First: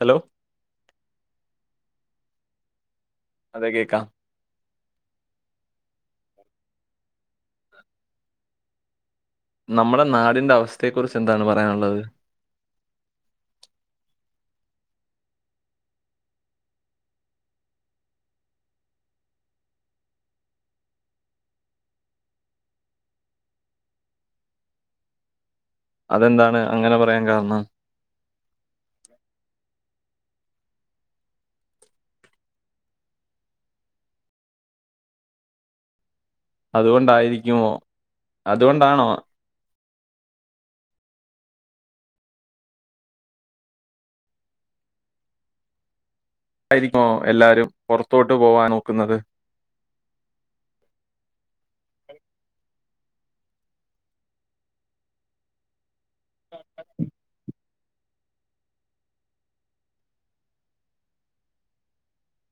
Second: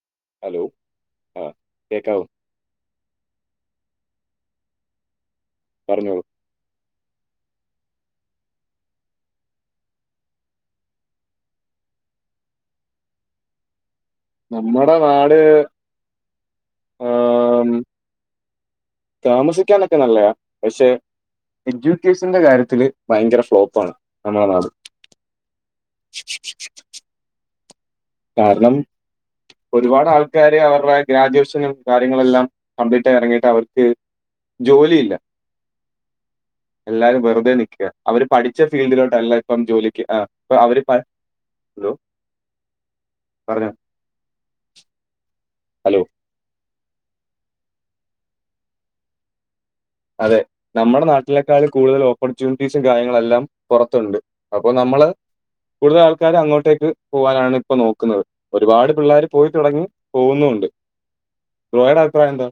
Hello hello ആ കേക്കാവോ അതെ കേക്കാം പറഞ്ഞോളൂ നമ്മളെ നാടിന്റെ അവസ്ഥയെ കുറിച്ച് എന്താണ് പറയാനുള്ളത് നമ്മടെ നാട് ആം താമസിക്കാനൊക്കെ നല്ലയാ പക്ഷെ എജുക്കേഷന്റെ കാര്യത്തില് ഭയങ്കര ഫ്ലോപ്പാണ് നമ്മളെ നാട് അതെന്താണ് അങ്ങനെ പറയാൻ കാരണം കാരണം ഒരുപാട് ആൾക്കാര് അവർടെ ഗ്രാജുവേഷനും കാര്യങ്ങളെല്ലാം കംപ്ലീറ്റ് ആയി ഇറങ്ങിയിട്ട് അവർക്ക് ജോലിയില്ല എല്ലാരും വെറുതെ അതുകൊണ്ടായിരിക്കുമോ നിക്കാണ് അവര് പഠിച്ച അതുകൊണ്ടാണോ ഫീൽഡിലോട്ട് അല്ല അപ്പം ജോലിക്ക് ആ ഇപ്പം അവര് പ ന്ദോ പറഞ്ഞോ ഹലോ ആയിരി [unintelligible] എല്ലാരും പൊർത്തോട്ട് പോവാൻ നോക്ക്ന്നത് അതെ നമ്മുടെ നാട്ടിലേക്കാളും കൂടുതൽ ഓപ്പർച്യൂണിറ്റീസും കാര്യങ്ങളെല്ലാം പൊറത്തുണ്ട് അപ്പൊ നമ്മള് കൂടുതൽ ആൾക്കാര് അങ്ങോട്ടേക്ക് പോവാനാണ് ഇപ്പ നോക്കുന്നത് ഒരുപാട് പിള്ളേര് പോയി തുടങ്ങി പോവുന്നുണ്ട് ബ്രോയുടെ അഭിപ്രായം എന്താ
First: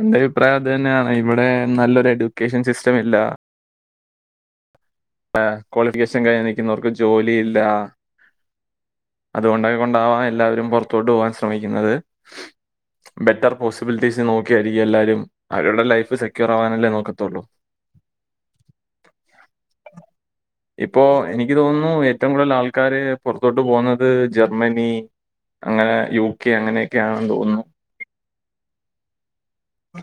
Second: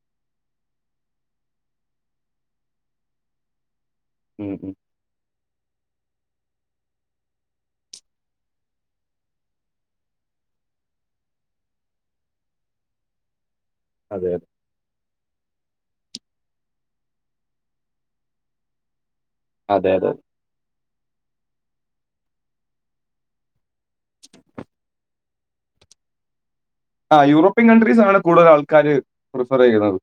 എന്റെ അഭിപ്രായം അത് തന്നെയാണ് ഇവിടെ നല്ലൊരു എഡ്യൂക്കേഷൻ സിസ്റ്റം ഇല്ല ഉം ഉം ല്ല ക്വാളിഫിക്കേഷൻ കഴിഞ്ഞു നിക്കുന്നവർക്ക് ജോലിയില്ല അതുകൊണ്ട് അത് കൊണ്ടാവാ എല്ലാവരും പൊർത്തോട്ട് പോവാൻ ശ്രമിക്കുന്നത് ബെറ്റർ പോസിബിലിറ്റീസ് അതെ അതെ നോക്കിയായിരിക്കും എല്ലാരും അവരുടെ ലൈഫ് സെക്യൂറാവാനല്ലേ നോക്കത്തുള്ളൂ അതെ അതെ ഇപ്പോഎനിക്ക് തോന്നുന്നു ഏറ്റവും കൂടുതൽ ആൾക്കാര് പൊർത്തോട്ട് പോവുന്നത് ജർമ്മനി അങ്ങനെ യു കെ അങ്ങനെ ആ യൂറോപ്യൻ കൺഡ്രീസ് ആണ് കൂടുതൽ ആൾക്കാര് പ്രിഫർ ചെയ്യുന്നത്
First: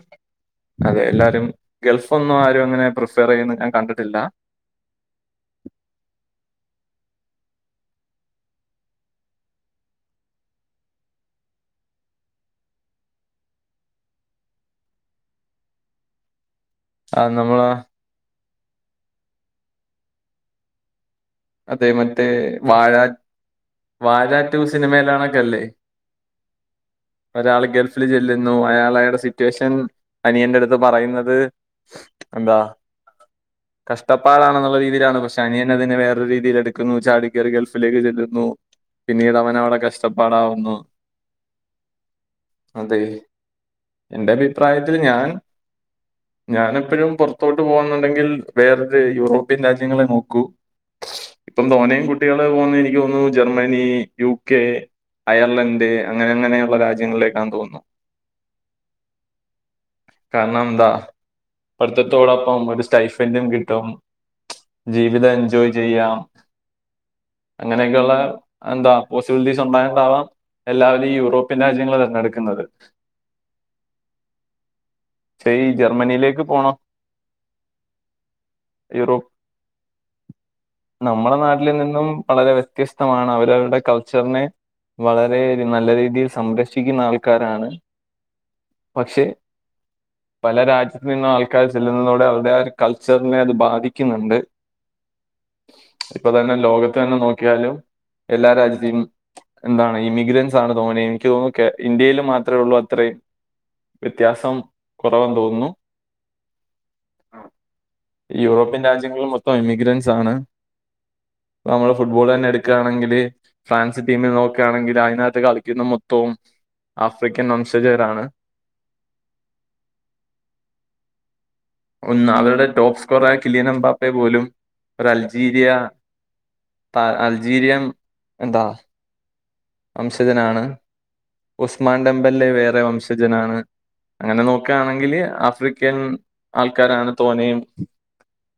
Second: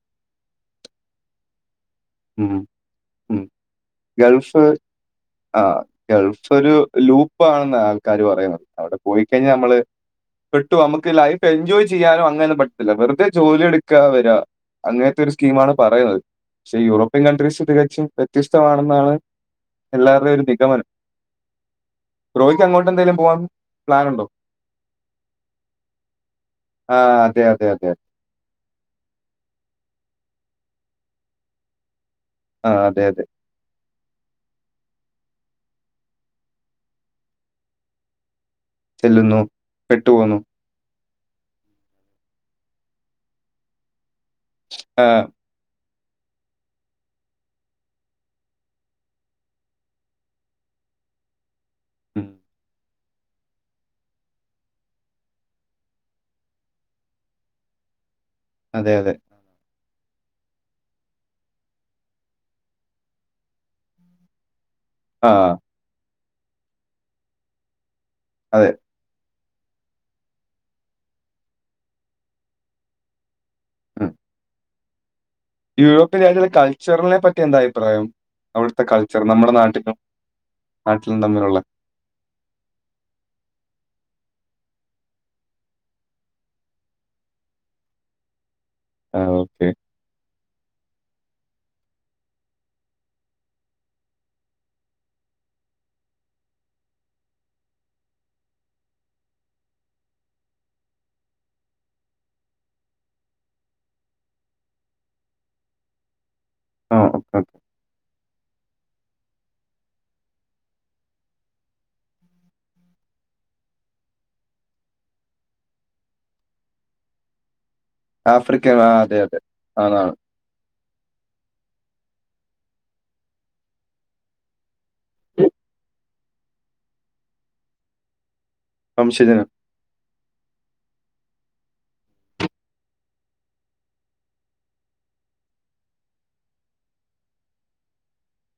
അതെ എല്ലാരും ഗൾഫ് ഒന്നു ഉം. ആരു അങ്ങനെ പ്രിഫർ ചെയ്യുന്ന ഞാൻ കണ്ടിട്ടില്ല ഗൾഫ് ആ ഗൾഫ് ഒരു ലൂപ്പ് ആണെന്നാ ആൾക്കാര് പറയുന്നത് അവടെ പോയിക്കഴിഞ്ഞാ ഞമ്മള് പെട്ടു നമ്മക്ക് ലൈഫ് എൻജോയ് ചെയ്യാനോ അങ്ങനെ പറ്റത്തില്ല വെറുതെ ജോലി എടുക്കാ വരാ അങ്ങൻത്തെ ഒരു സ്കീം ആണ് പറയുന്നത് പക്ഷെ യൂറോപ്യൻ അത് കൺട്രീസ് നമ്മള് തികച്ചും വ്യത്യസ്തമാണെന്നാണ് എല്ലാവരുടെയും ഒരു നിഗമനം അതെ മറ്റേ ബ്രോയ്ക്ക് വാഴ അങ്ങോട്ട് എന്തെങ്കിലും പോകാൻ പ്ലാൻ ഉണ്ടോ വാഴാ റ്റു സിനിമയിലണക്കെല്ലേ ആ അതെ അതെ അതെ ഗൾഫില് ചെല്ലുന്നു അയാള് അയാൾടെ സിറ്റുവേഷൻ അനിയന്റെ അടുത്ത് പറയുന്നത് എന്താ ആ അതെ അതെ കഷ്ടപ്പാടാണെന്നുള്ള രീതിയിലാണ് പക്ഷെ അനിയൻ അതിനെ വേ റേ രീതില് എടുക്കുന്നു ചാടികേറി ഗൾഫിലേക്ക് ചെല്ലുന്നു പിന്നീട് ചെല്ലുന്നു അവൻ അവിടെ പെട്ടുപോകുന്നു കഷ്ടപ്പാടാവുന്നു അതെ എന്റെ അഭിപ്രായത്തിൽ ആ ഞാൻ ഞാൻ എപ്പോഴും പുറത്തോട്ട് പോകുന്നുണ്ടെങ്കിൽ വേറൊരു യൂറോപ്യൻ രാജ്യങ്ങളെ നോക്കൂ ഇപ്പം തോനേ ഉം, കുട്ടികൾ പോകുന്ന എനിക്ക് തോന്നുന്നു ജർമ്മനി യു കെ അയർലൻഡ് അങ്ങനെ അങ്ങനെയുള്ള രാജ്യങ്ങളിലേക്കാൻ തോന്നുന്നു അതെ അതെ കാരണമെന്താ പഠിത്തത്തോടൊപ്പം ഒരു സ്റ്റൈഫന്റും കിട്ടും ജീവിതം ആ എൻജോയ് ചെയ്യാം അങ്ങനെയൊക്കെയുള്ള അതെ എന്താ പോസിബിലിറ്റി ഉണ്ടായിട്ടാവാം എല്ലാവരും ഈ യൂറോപ്യൻ രാജ്യങ്ങൾ തിരഞ്ഞെടുക്കുന്നത് ഉം പക്ഷേ ഈ യൂറോപ്യൻ ജർമ്മനിയിലേക്ക് രാജ്യങ്ങളെ പോണം കൾച്ചറിനെ പറ്റിയെന്താ അഭിപ്രായം അവിടുത്തെ കൾച്ചർ നമ്മുടെ നാട്ടിലും നാട്ടിലും നമ്മളെ തമ്മിലുള്ള നാട്ടിൽ നിന്നും വളരെ വ്യത്യസ്തമാണ് അവരവരുടെ കൾച്ചറിനെ വളരെ രി നല്ല രീതിയിൽ സംരക്ഷിക്കുന്നാൾക്കാരാണ് ആ പക്ഷെ ഓക്കെ പല രാജ്യത്തി നിന്നും ആൾക്കാര് ചെല്ലുന്നതോടെ അവരുടെ ആ ഒരു കൾച്ചറിനെ അത് ബാധിക്കുന്ന്ണ്ട് ഇപ്പൊ തന്നെ ലോകത്തന്നെ നോക്കിയാലും എല്ലാ രാജ്യത്തീന്നും എന്താണ് ഇമിഗ്രൻസാണ് തോനെയെനിക്ക് തോന്നുന്നു കേ ഇന്ത്യയില് മാത്രുള്ളൂ അത്ര വ്യത്യാസം കൊറവാന്ന് തോന്നുന്നു ആ ഓക്കെ ഓക്കെ യൂറോപ്യൻ രാജ്യങ്ങളി മൊത്തം ഇമിഗ്രൻസ് താണ് നമ്മള് ഫുട്ബോളന്നെ എടുക്കാണെങ്കില് ഫ്രാൻസ് ടീമിൽ നോക്ക്യാണെങ്കില് അയിനകത്ത് കളിക്കുന്ന മൊത്തവും ആഫ്രിക്കൻ വംശ ആഫ്രിക്കയാ ആ അതെ അതെ അതാണ് ഒന്ന് അവരുടെ ടോപ്പ് സ്കോറായ കില്യനംപാപ്പയെ പോലും ഒരൾജീരിയ പ അൽജീരിയം എന്താ വംശജനം വംശജനാണ് ഉസ്മാൻടെമ്പല്ലെ വേറെ വംശജനാണ് അങ്ങനെ നോക്ക്യാണെങ്കില് ആഫ്രിക്കൻ ആൾക്കാരാണ് തോനയും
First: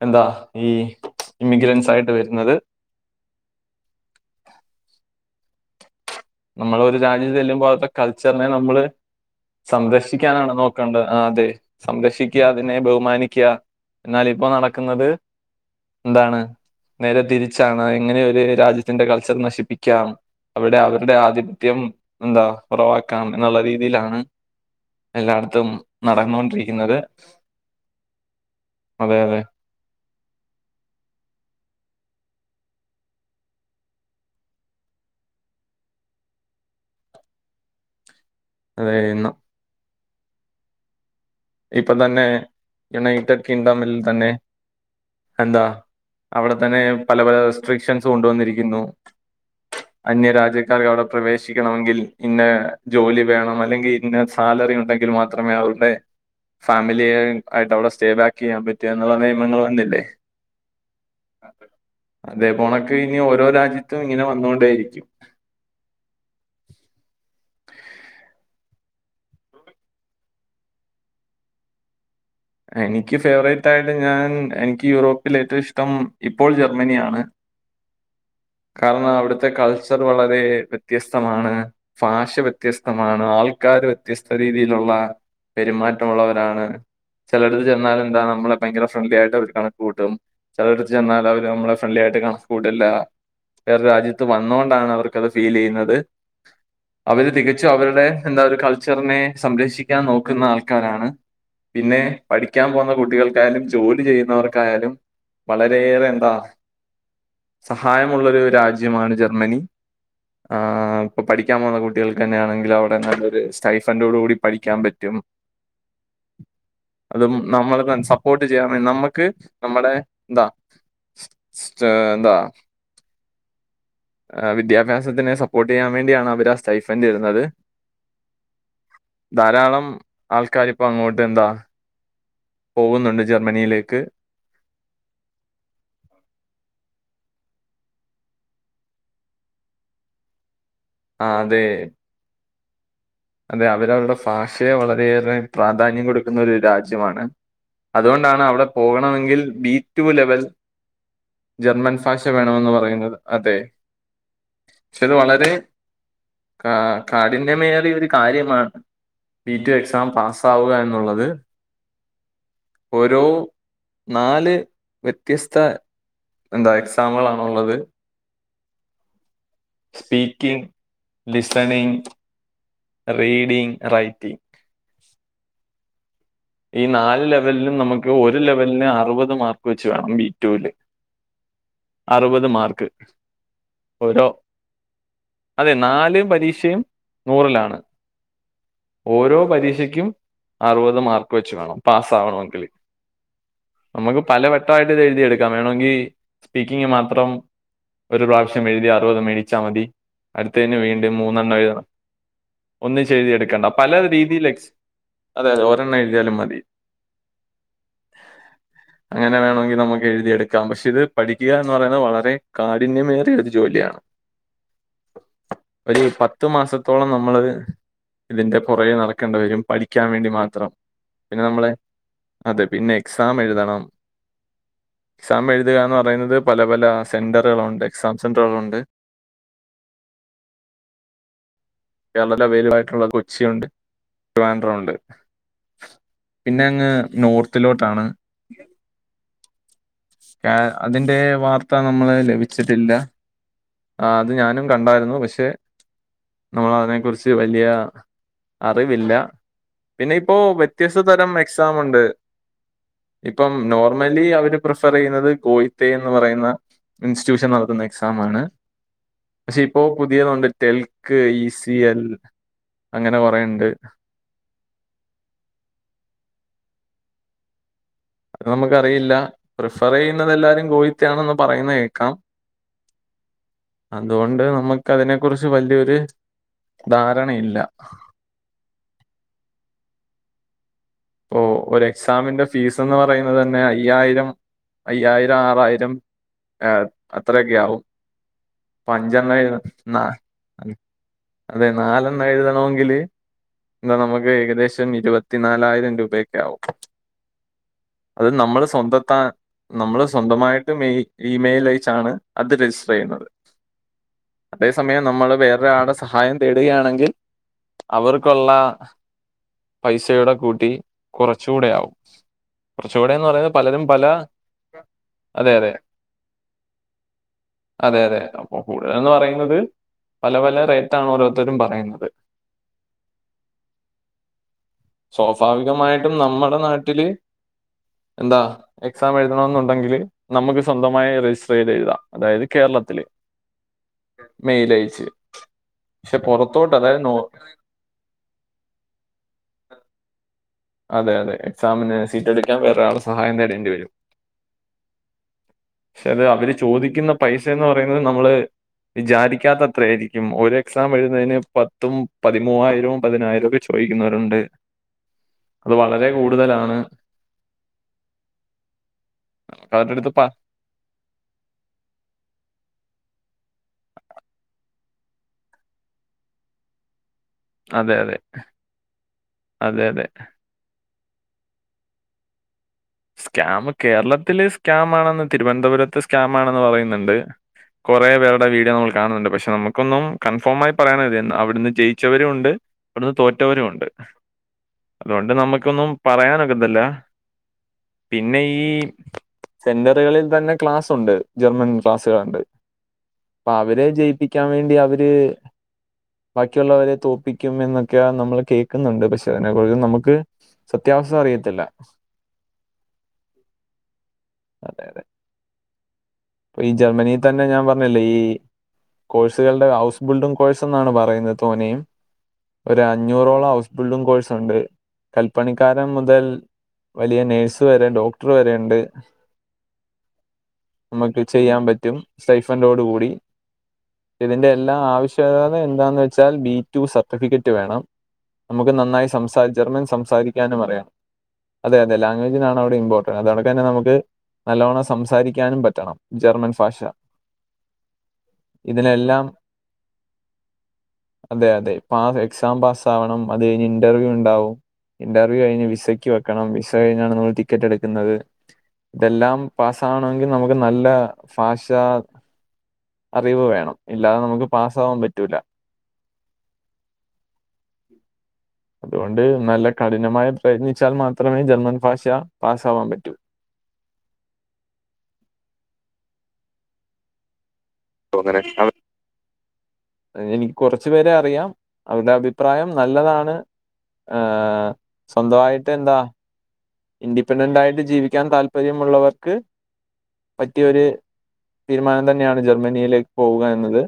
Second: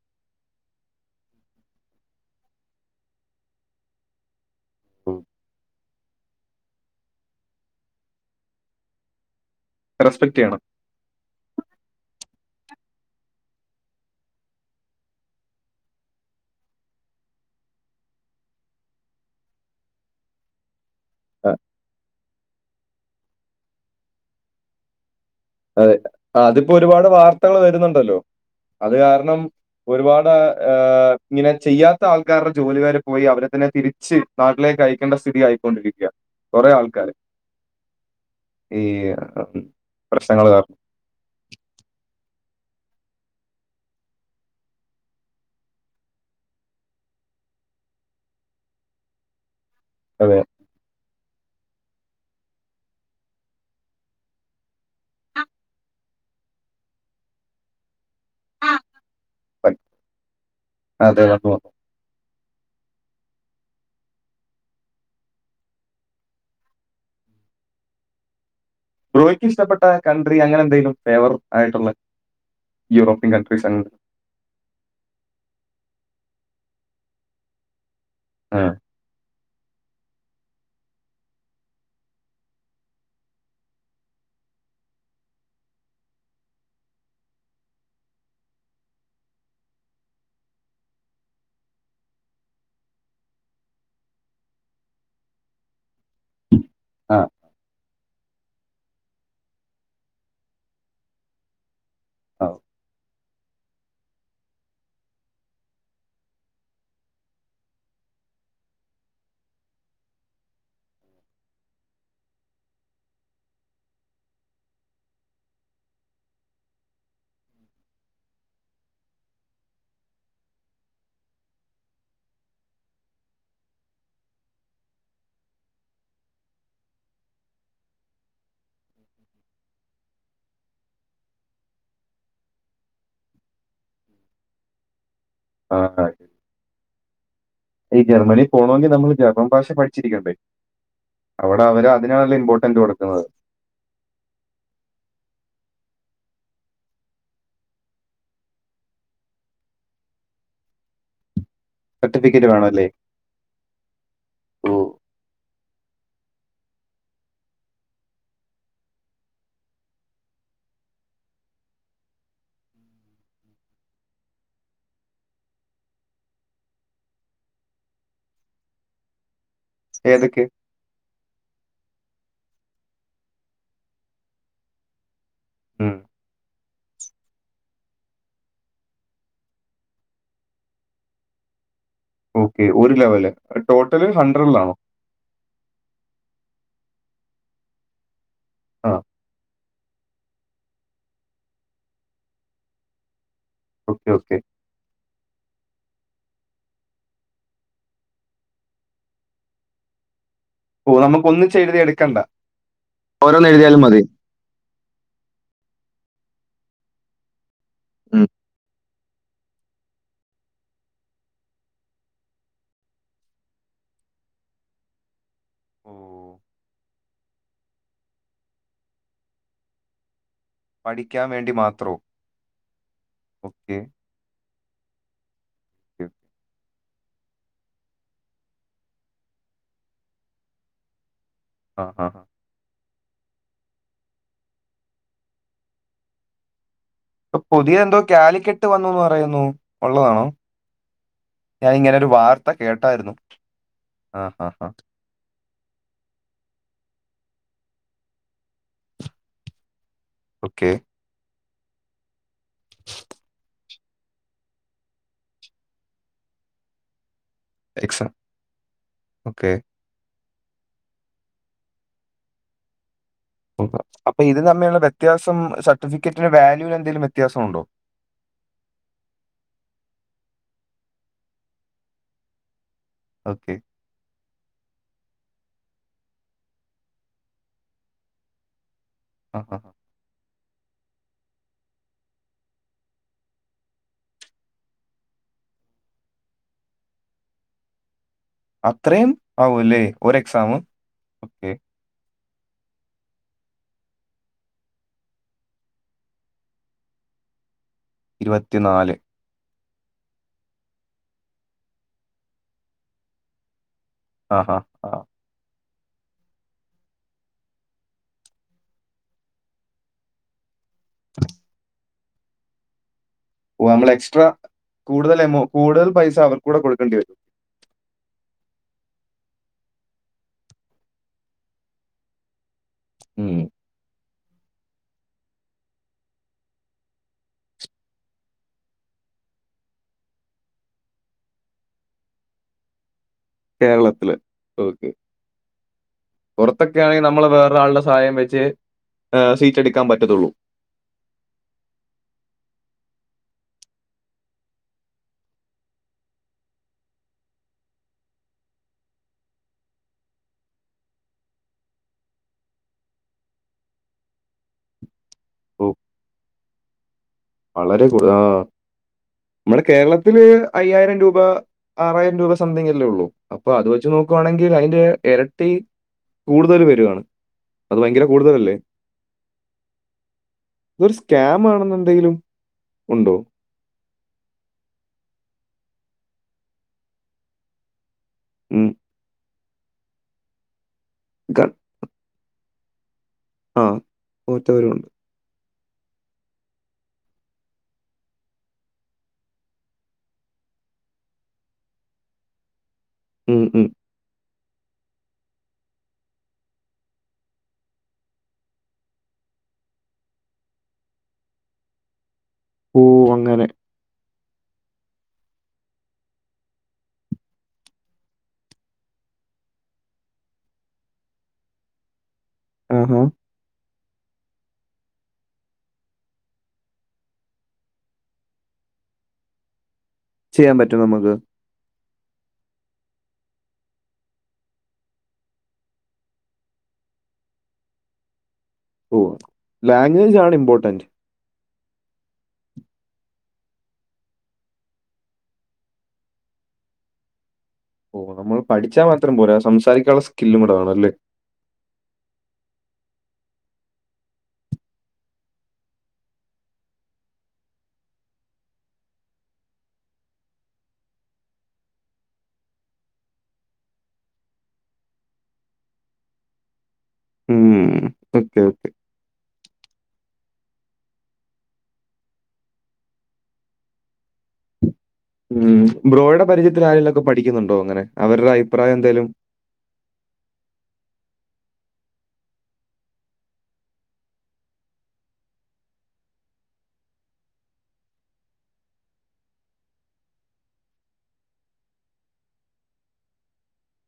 എന്താ ഈ ഇമിഗ്രൻസായിട്ട് വെര്ന്നത് നമ്മളൊരു രാജ്യത്ത് ചെല്ലുമ്പോ അവിട്ത്തെ കൾച്ചറിനെ നമ്മള് റെസ്പെക്ട് സംരക്ഷിക്കാനാണ് ചെയ്യണം നോ കണ്ട ആ അതെ സംരക്ഷിക്ക്യ അതിനെ ബഹുമാനിക്ക്യ എന്നാലിപ്പോ നടക്ക്ന്നത് എന്താണ് നേരെ തിരിച്ചാണ് എങ്ങനെയൊരു രാജ്യത്തിന്റെ കൾച്ചറ് നശിപ്പിക്കാം അവിടെ അവരുടെ ആ, ആധിപത്യം എന്താ കൊറവാ ക്കാം എന്നുള്ള രീതിയിലാണ് എല്ലായിടു അതെ ആഅതിപ്പോരുപാട് വാർത്തകള് വരുന്നുണ്ടല്ലോ അത് അതെ കാരണം അതെ ഒരുപാട് ഏഹ് ഇങ്ങനെ ചെയ്യാത്താൾക്കാരുടെ ജോലി വരെ പോയി അവരെ തന്നെ തിരിച്ച് നാട്ടിലേക്കയക്കണ്ട സ്ഥിതി ആയിക്കൊണ്ടിരിക്ക്യ കൊറെ ആൾക്കാര് [inaudible] ഈ എ അതെ ഉം പ്രശ്നങ്ങള് കാരണം ഇപ്പൊ തന്നെ യുണൈറ്റഡ് കിൻഡമിൽ തന്നെ എന്താ അവിടെ തന്നെ പല പല റെസ്ട്രിഷ്യൻസ് കൊണ്ട് വന്നിരിക്ക്ന്നു അന്യ അതെ രാജ്യ ക്കാർക്ക് അവിടെ പ്രവേശിക്കണമെങ്കിൽ ഇന്ന ജോലി വേണമല്ലെങ്കിൽ ഇന്ന സാലറി ഉണ്ടെങ്കിൽ മാത്രമേ അവരുടെ ഫാമിലിയെ ആയിട്ട് അവിടെ സ്റ്റേ ബേക്ക് ക്ക്യാൻ പറ്റയെന്നുള്ള നിയമങ്ങള വന്നില്ലേ അതെ വന്നു വന്നു അതെ പൊണക്കിനി ഓരോ രാജ്യത്തും ഇങ്ങനെ വന്നോണ്ടേയിരിക്കും ബ്രോയ്ക്കിഷ്ടപ്പെട്ട കൺട്രിയങ്ങനെന്തേലും ഫേവർ ആയിട്ടുള്ള എനിക്ക് യൂറോപ്യൻ കൺട്രീസ് അങ്ങനെ ഫേവറേറ്റായിട്ട് ഞാൻ എനിക്ക് യൂറോപ്പിലേറ്റവും ഇഷ്ടം ഇപ്പോൾ ജർമ്മനിയാണ് ആഹ് കാരണം അവിടുത്തെ കൾച്ചർ വളരെ വ്യത്യസ്തമാണ് ഫാഷ വ്യത്യസ്തമാണ് ആൾക്കാര് വ്യത്യസ്ത രീതിയില്ള്ള പെരുമാറ്റമുള്ളവരാണ് ചെലടത്ത് ചെന്നാലെന്താ നമ്മളെ ഭയങ്കര ഫ്രണ്ട്ലിയായിട്ടവര് കണക്ക് കൂട്ടും. ചെലോട്ത്ത് ചെന്നാലവര് നമ്മളെ ഫ്രണ്ട്ലിയായിട്ട് കണക്ക് കൂട്ടൽല്ല. വേറ രാജ്യത്ത് വന്നോണ്ടാണവർക്കത് ഫീലെയ്യുന്നത്. ആ, അവര് തികച്ചും അവരുടെ എന്താ ഒരു കൾച്ചർനെ സംരക്ഷിക്കാൻ നോക്കുന്ന ആൾക്കാരാണ്. പിന്നെ ആ, പഠിക്കാൻ പോന്ന കുട്ടികൾക്കായാലും ജോലി ചെയ്യുന്നവർക്കായാലും വളരെയേറെ എന്താ സഹായമുള്ളൊരു രാജ്യമാണ് ജർമ്മനി. ആ ഇപ്പൊ പഠിക്കാൻ പോന്ന കുട്ടികൾക്കന്നെയാണെങ്കിലവടെ നല്ലൊരു സ്റ്റൈഫന്റോടൂടി പഠിക്കാം പറ്റും. അതും നമ്മള്ത സപ്പോട്ട് ചെയ്യാൻ വേ നമ്മക്ക് നമ്മടെ ന്താ സ് സ് സ്റ്റേ ന്താ ഏഹ് വിദ്യാഭാസത്തിനെ സപ്പോർട്ടെയ്യാൻ വേണ്ട്യാണ് അവര് ആ സ്റ്റൈഫൻ്റെരുന്നത്. ധാരാളം ആൾക്കാരിപ്പം അങ്ങോട്ടെന്താ പോകുന്നുണ്ട് ജർമ്മനിയിലേക്ക് ആഹ് ആഹ് ഈ ജർമ്മനി പോണോങ്കി നമ്മള് ജർമ്മൻ ഫാഷ പഠിച്ചിരിക്കണ്ടേ ആ അതെ അവിടെ അവര് അതിനാണല്ലോ ഇമ്പോർട്ടന്റ് കൊടുക്കുന്നത്. അതെ അവര് അവര്ടെ ഫാഷയെ വളരെയേറെ പ്രാധാന്യം കൊടുക്കുന്നൊരു രാജ്യമാണ്. അത്കൊണ്ടാണ് അവടെ പോവണമെങ്കിൽ ബി ടു ലെവൽ ജർമ്മൻ ഫാഷ സർട്ടിഫിക്കറ്റ് വേണമെന്ന് വേണമല്ലേ പറയുന്നത് അതെ ഓ ഇത് വളരെ കാ കാഠിന്യമേറിയൊര് കാര്യമാ ബി ടു എക്സാം പാസാവുക എന്നുള്ളത്. ഓരോ നാല് വ്യത്യസ്ത എന്താ എക്സാമുകളാണ് ഉള്ളത്. ഏതൊക്കെ സ്പീക്കിംഗ്, ലിസണിങ്, റീഡിങ്, റൈറ്റിംഗ് ഉം ഈ നാല് ലെവല് ലും നമക്ക് ഒരു ലെവല്ന് അറുപത് മാർക്ക് വെച്ച് വേണം ബി ടു ല് ഓക്കെ ഒരു ലെവല് ടോട്ടല് ഓരോ ഹൺഡ്രഡിലാണോ? അതെ നാല് പരീക്ഷയും നൂറിലാണ്. ആഹ് ഓരോ പരീക്ഷക്കും അറുപത് മാർക്ക് വെച്ച് വാണം പാസാവണമെങ്കില്. ഓക്കെ നമ്മക്ക് ഓക്കെ പല വെട്ടമായിട്ട്ത് എഴുതി എടുക്കാം വേണോങ്കി സ്പീക്കിങ് മാത്രം ഒരു പ്രാവശ്യം എഴുതി അറുപത് മേടിച്ചാ മതി. അട്ത്തയ്ന് ഓ വീണ്ടും നമുക്ക് മൂന്നെണ്ണം ഒന്നിച്ച് എഴുതി എഴുതണം എടുക്കണ്ട ഒന്നിച്ച് ഓരോന്ന് എഴുതിയെടുക്കണ്ട. എഴുതിയാലും മതി രീതിൽ എക്സ് അതെ യതെ ഒരെണ്ണം എഴ്തിയാലും മതി. ഉം അങ്ങനെ വേണോങ്കി നമ്മക്ക് എഴുതിയെടുക്കാം പക്ഷെ ഇത് പഠിക്കുക എന്ന് പറയുന്നത് വളരെ കാഠിന്യമേറിയ ഒരു ജോലിയാണ്. ഓ ഒര് പത്ത് മാസത്തോളം നമ്മള് ഇതിൻ്റെ പൊറകെ നടക്കണ്ട വരും പഠിക്കാൻ വേണ്ടി മാത്രം. പഠിക്കാൻ പിന്നെ വേണ്ടി നമ്മളെ മാത്രമോ അതെ പിന്നെ ഓക്കെ എക്സാംമെഴുതണം. എക്സാം എഴ്തുക ന്ന് പറയുന്നത് പല പല സെന്ററുകളുണ്ട് എക്സാം സെന്ററുകളുണ്ട്. ആഹ് ആഹ് [unintelligible] അവൈലബിളായിട്ടുള്ള കൊച്ചിയുണ്ട് ട്രിവാൻഡ്രൊണ്ട് പിന്നങ്ങ് ഇപ്പൊ പുതിയന്തോ കാലിക്കട്ട് വന്നുന്ന് പറയുന്നു. ഉള്ളതാണോ കാ അതിന്റെ ഞാൻ വാർത്ത ഇങ്ങനെ ഒരു നമ്മള് വാർത്ത ലഭിച്ചിട്ടില്ല. കേട്ടായിരുന്നു ആഹ് ആ അത് ഹാ ഞാനും ഹാ കണ്ടാർന്നു പക്ഷേ നമ്മൾ അതിനെ കുറിച്ച് വല്യ അറിവില്ല പിന്നെ ഇപ്പോ ഓക്കെ വ്യത്യസ് തരം എക്സാംമ്ണ്ട് ഇപ്പം നോർമലി അവര് പ്ര പറയുന്നത് കോയിത്തേന്ന് പറയുന്ന ഇൻസ്റ്റിറ്റ്യൂഷൻ നടത്തുന്ന എക്സാം എക്സാമാണ് ഓക്കെ പക്ഷേ ഇ പ്പോ പുതിയതൊണ്ട് ടെൽക്ക്, ഈ സി എൽ അങ്ങനെ കുറെ ഉണ്ട് [unintelligible] അപ്പൊ ഇത് തമ്മിഉള്ള വ്യത്യാസം സർട്ടിഫിക്കറ്റിലെ വാല്യൂല് എന്തെലും വ്യത്യാസം ഉണ്ടോ നമുക്കറിയില്ല പ്രിഫർ ചെയ്യുന്നത് എല്ലാരും ഗോയിറ്റ ആണന്ന് പറയുന്ന കേക്കാം ഓക്കേ അതുകൊണ്ട് നമുക്ക് അതിനെ കുറിച്ച് വല്യ ഒരു ധാരണഇല്ല ആഹ് ഹ ഓ ഒര് എക്സാമിന്റെ ഫീസ് എന്ന് പറയുന്നത് തന്നെ അയ്യായിരം അയ്യായിരം ആറായിരം ആഹ് അത്രയൊക്കെ ആവും ഇപ്പം അത്രയും അഞ്ചെണ്ണം എഴുത ആവൂല്ലേ നാ ഒരു എക്സാം ഓക്കെ അതെ നാലെണ്ണം എഴുതണോങ്കില് എന്താ നമുക്ക് ഏകദേശം ഇരുപത്തിനാലായിരം രൂപഓക്കെ ആവും അത് നമ്മള് ഇരുപത്തിനാല് സ്വന്തത്താ നമ്മള് സ്വന്തമായിട്ട് മെയി ഇമെയിൽ അയച്ചാണ് അത് രജിസ്റ്റർ ചെയ്യുന്നത് ആഹാ അതേ സമയം നമ്മൾ വേറൊരാൾടെ സഹായം തേടുകയാണെങ്കിൽ അവർക്കുള്ള പൈസയുടെ കൂട്ടി കുറച്ചുകൂടെയാവും കുറച്ചുകൂടെന്ന് പറഞ്ഞ ഓ നമ്മൾ എക്സ്ട്രാ കൂടുതൽ എമൗ അതെ കൂടുതൽ പൈസ അവർകൂടെ കൊടുക്കേണ്ടി വരും. അതെ അതെ അപ്പോ കൂടുതൽ എന്ന് പറയുന്നത് പല പല റേറ്റാണ് ഓരോരുത്തരും പറയുന്നത്. ഉം സ്വാഭാവികമായിട്ടും നമ്മുടെ നാട്ടിൽ എന്താ എക്സാം എഴുതണോന്നുണ്ടെങ്കിൽ നമുക്ക് സ്വന്തമായി രജിസ്റ്റർ ചെയ്ത് എഴുതാം അതായത് കേരളത്തിൽ കേരള അല്ലെ മെയിൽ ഒക്കെ അയച്ച് പക്ഷെ പുറത്തോട്ട് അതായത് പുറത്തൊക്കൊണെങ്കിൽ നോ നമ്മൾ വേറൊരാളുടെ സഹായം വെച്ച് ആ സീറ്റ് എടുക്കാൻ പറ്റത്തുള്ളൂ അതെ അതെ എക്സാമിന് സീറ്റ് എടുക്കാൻ വേറൊൾടെ സഹായം തേടേണ്ടി വരും. പക്ഷെ അത് അവര് ചോദിക്കുന്ന പൈസ എന്ന് പറയുന്നത് നമ്മള് വിചാരിക്കാത്ത അത്ര ആരിക്കും ഒരു എക്സാം എഴുന്നതിന് പത്തും പതിമൂവായിരവും പതിനായിരവും ഒക്കെ വെച്ച് ചോദിക്കുന്നവരുണ്ട് ഓ അത് വളരെ കൂടുതലാണ്. വളരെ കൂടുത ആ നമ്മുടെ അവരുടെ അടുത്ത് കേരളത്തിൽ പ അയ്യായിരം രൂപ ആറായിരം രൂപ സംതിങ് അല്ലേ ഉള്ളൂ അപ്പൊ അത് വെച്ച് നോക്കുവാണെങ്കിൽ അയിൻ്റെ എരട്ടി കൂടുതൽ വരുവാണ്. അത് അതെ ഭയങ്കര അതെ കൂടുതലല്ലേ? അതെ അതെ ഇതൊരു സ്കാമ് ആണെന്ന് എന്തെങ്കിലും ഉണ്ടോ കാമ്മ് കേരളത്തിൽ സ്കാം ആണെന്ന് തിരുവനന്തപുരത്തെ സ്കാം ആണെന്ന് പറയുന്നുണ്ട്. കുറെേ പേർ ടെ ഉം. വീഡിയോ നമ്മൾ കാണുന്നുണ്ട് പക്ഷെ നമുക്കൊന്നും കൺഫോമായി പറയാൻ [unintelligible] ക അവിടുന്ന് ജയിച്ചവരും ഉണ്ട് അവിടുന്ന് തോ ആ. തോറ്റവരുഉണ്ട് തോറ്റവരുണ്ട്. അതുകൊണ്ട് നമുക്കൊന്നും പറയാനൊക്കതില്ല പിന്നെ ഈ സെന്ററുകളിൽ തന്നെ ക്ലാസുണ്ട് ജർമ്മൻ ക്ലാസ്സുകളുണ്ട്. ഉം, അപ്പ ഉം. അവരെ ജയിപ്പിക്കാൻ വേണ്ടി അവര് ബാക്കിയുള്ളവരെ തോപ്പിക്കും എന്നൊക്കെയാ നമ്മൾ കേൾക്കുന്നുണ്ട് പക്ഷെ അതിനെക്കുറിച്ച് നമുക്ക് സത്യാവസ്ഥ അറിയത്തില്ല ഓ അങ്ങനെ അതെ അതെ ഈ ജർമ്മനി തന്നെ ഞാൻ പറഞ്ഞില്ലേ ഈ കോഴ്സുകളുടെ ഹൗസ് ബിൽഡിംഗ് കോഴ്സ് എന്നാണ് പറയുന്നത് തോനെയും ഒരു ആഹാ. അഞ്ഞൂറോളം ഹൗസ് ബിൽഡിങ് കോഴ്സ് ഉണ്ട് കൽപ്പണിക്കാരൻ മുതൽ വലിയ നേഴ്സ് വരെ ഡോക്ടർ വരെ ഉണ്ട്. ചെയ്യാൻ പറ്റോ നമുക്ക് ചെയ്യാൻ പറ്റും സ്റ്റൈഫൻറ്റൊട് കൂടി ഇതിൻ്റെ എല്ലാ ആവശ്യകത എന്താന്ന് വെച്ചാൽ ബിറ്റു സർട്ടിഫിക്കറ്റ് വേണം. അമ്മക്ക് ഓ! നന്നായി സംസാരിജർമ്മൻ ലാംഗ്വേജ് ആണ് ഇമ്പോർട്ടന്റ്. സംസാരിക്കാനുമറിയാം അതെ അതെ ലാംഗ്വേജിനാണ് അവിടെ ഇമ്പോർടന്റ് അതോടെ കഴിഞ്ഞാ നമ്മക്ക് നല്ലോണം സംസാരിക്കാനും പറ്റണം ജർമ്മൻ ഭാഷ ഓ നമ്മൾ പഠിച്ചാ മാത്രം ഇതിനെല്ലാം പോരാ സംസാരിക്കാനുള്ള സ്കില്ലും കൂടെ വേണം അല്ലേ അതെ അതെ [unintelligible] എക്സാം പാസ് ആവണം അത് കഴിഞ്ഞ് ഇന്റർവ്യൂ ഉണ്ടാവും ഇന്റർവ്യൂ കഴിഞ്ഞ് വിസ ക്ക് വെക്കണം വിസ കഴിഞ്ഞാണ് നമ്മള് ടിക്കറ്റ് എടുക്കുന്നത് ഇതെല്ലാം പാസ് ആവണമെങ്കി നമുക്ക് നല്ല ഭാഷ അറിവ് വേണം ഇല്ലാതെ നമുക്ക് പാസ്സാവാൻ പറ്റൂല്ല ഉം ഓക്കെ ഓക്കെ അതുകൊണ്ട് നല്ല കഠിനമായ പ്രയത്നിച്ചാൽ മാത്രമേ ജർമ്മൻ ഭാഷ പാസ് ആവാൻ പറ്റൂ ഉം. ബ്രോയുടെ പരിജയത്തിൽ ആരെലുവൊക്കെ പഠിക്കുന്നുണ്ടോ അങ്ങനെ അവര്ടെ അങ്ങനെ അഭിപ്രായം എന്തേലും എനിക്ക് കൊറച്ചു പേരെ അറിയാം അവരുടെ അഭിപ്രായം നല്ലതാണ് ആഹ് സ്വന്തവായിട്ട് എന്താ ഇൻഡിപെൻഡൻ്റായിട്ട് ജീവിക്കാൻ താല്പര്യമുള്ളവർക്ക് പറ്റിയൊരു തീരുമാനം തന്നെയാണ് ജർമ്മനിയിലേക്ക് പോവുക എന്നത്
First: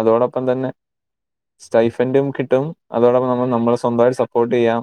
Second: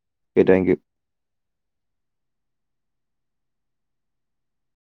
അതോടൊപ്പം ഓക്കെ, താങ്ക് യു. തന്നെ സ്റ്റൈഫന്റും കിട്ടും അതോടൊപ്പം നമ്മ നമ്മളെ സ്വന്തമായിട്ട് സപ്പോർട്ട് ചെയ്യാം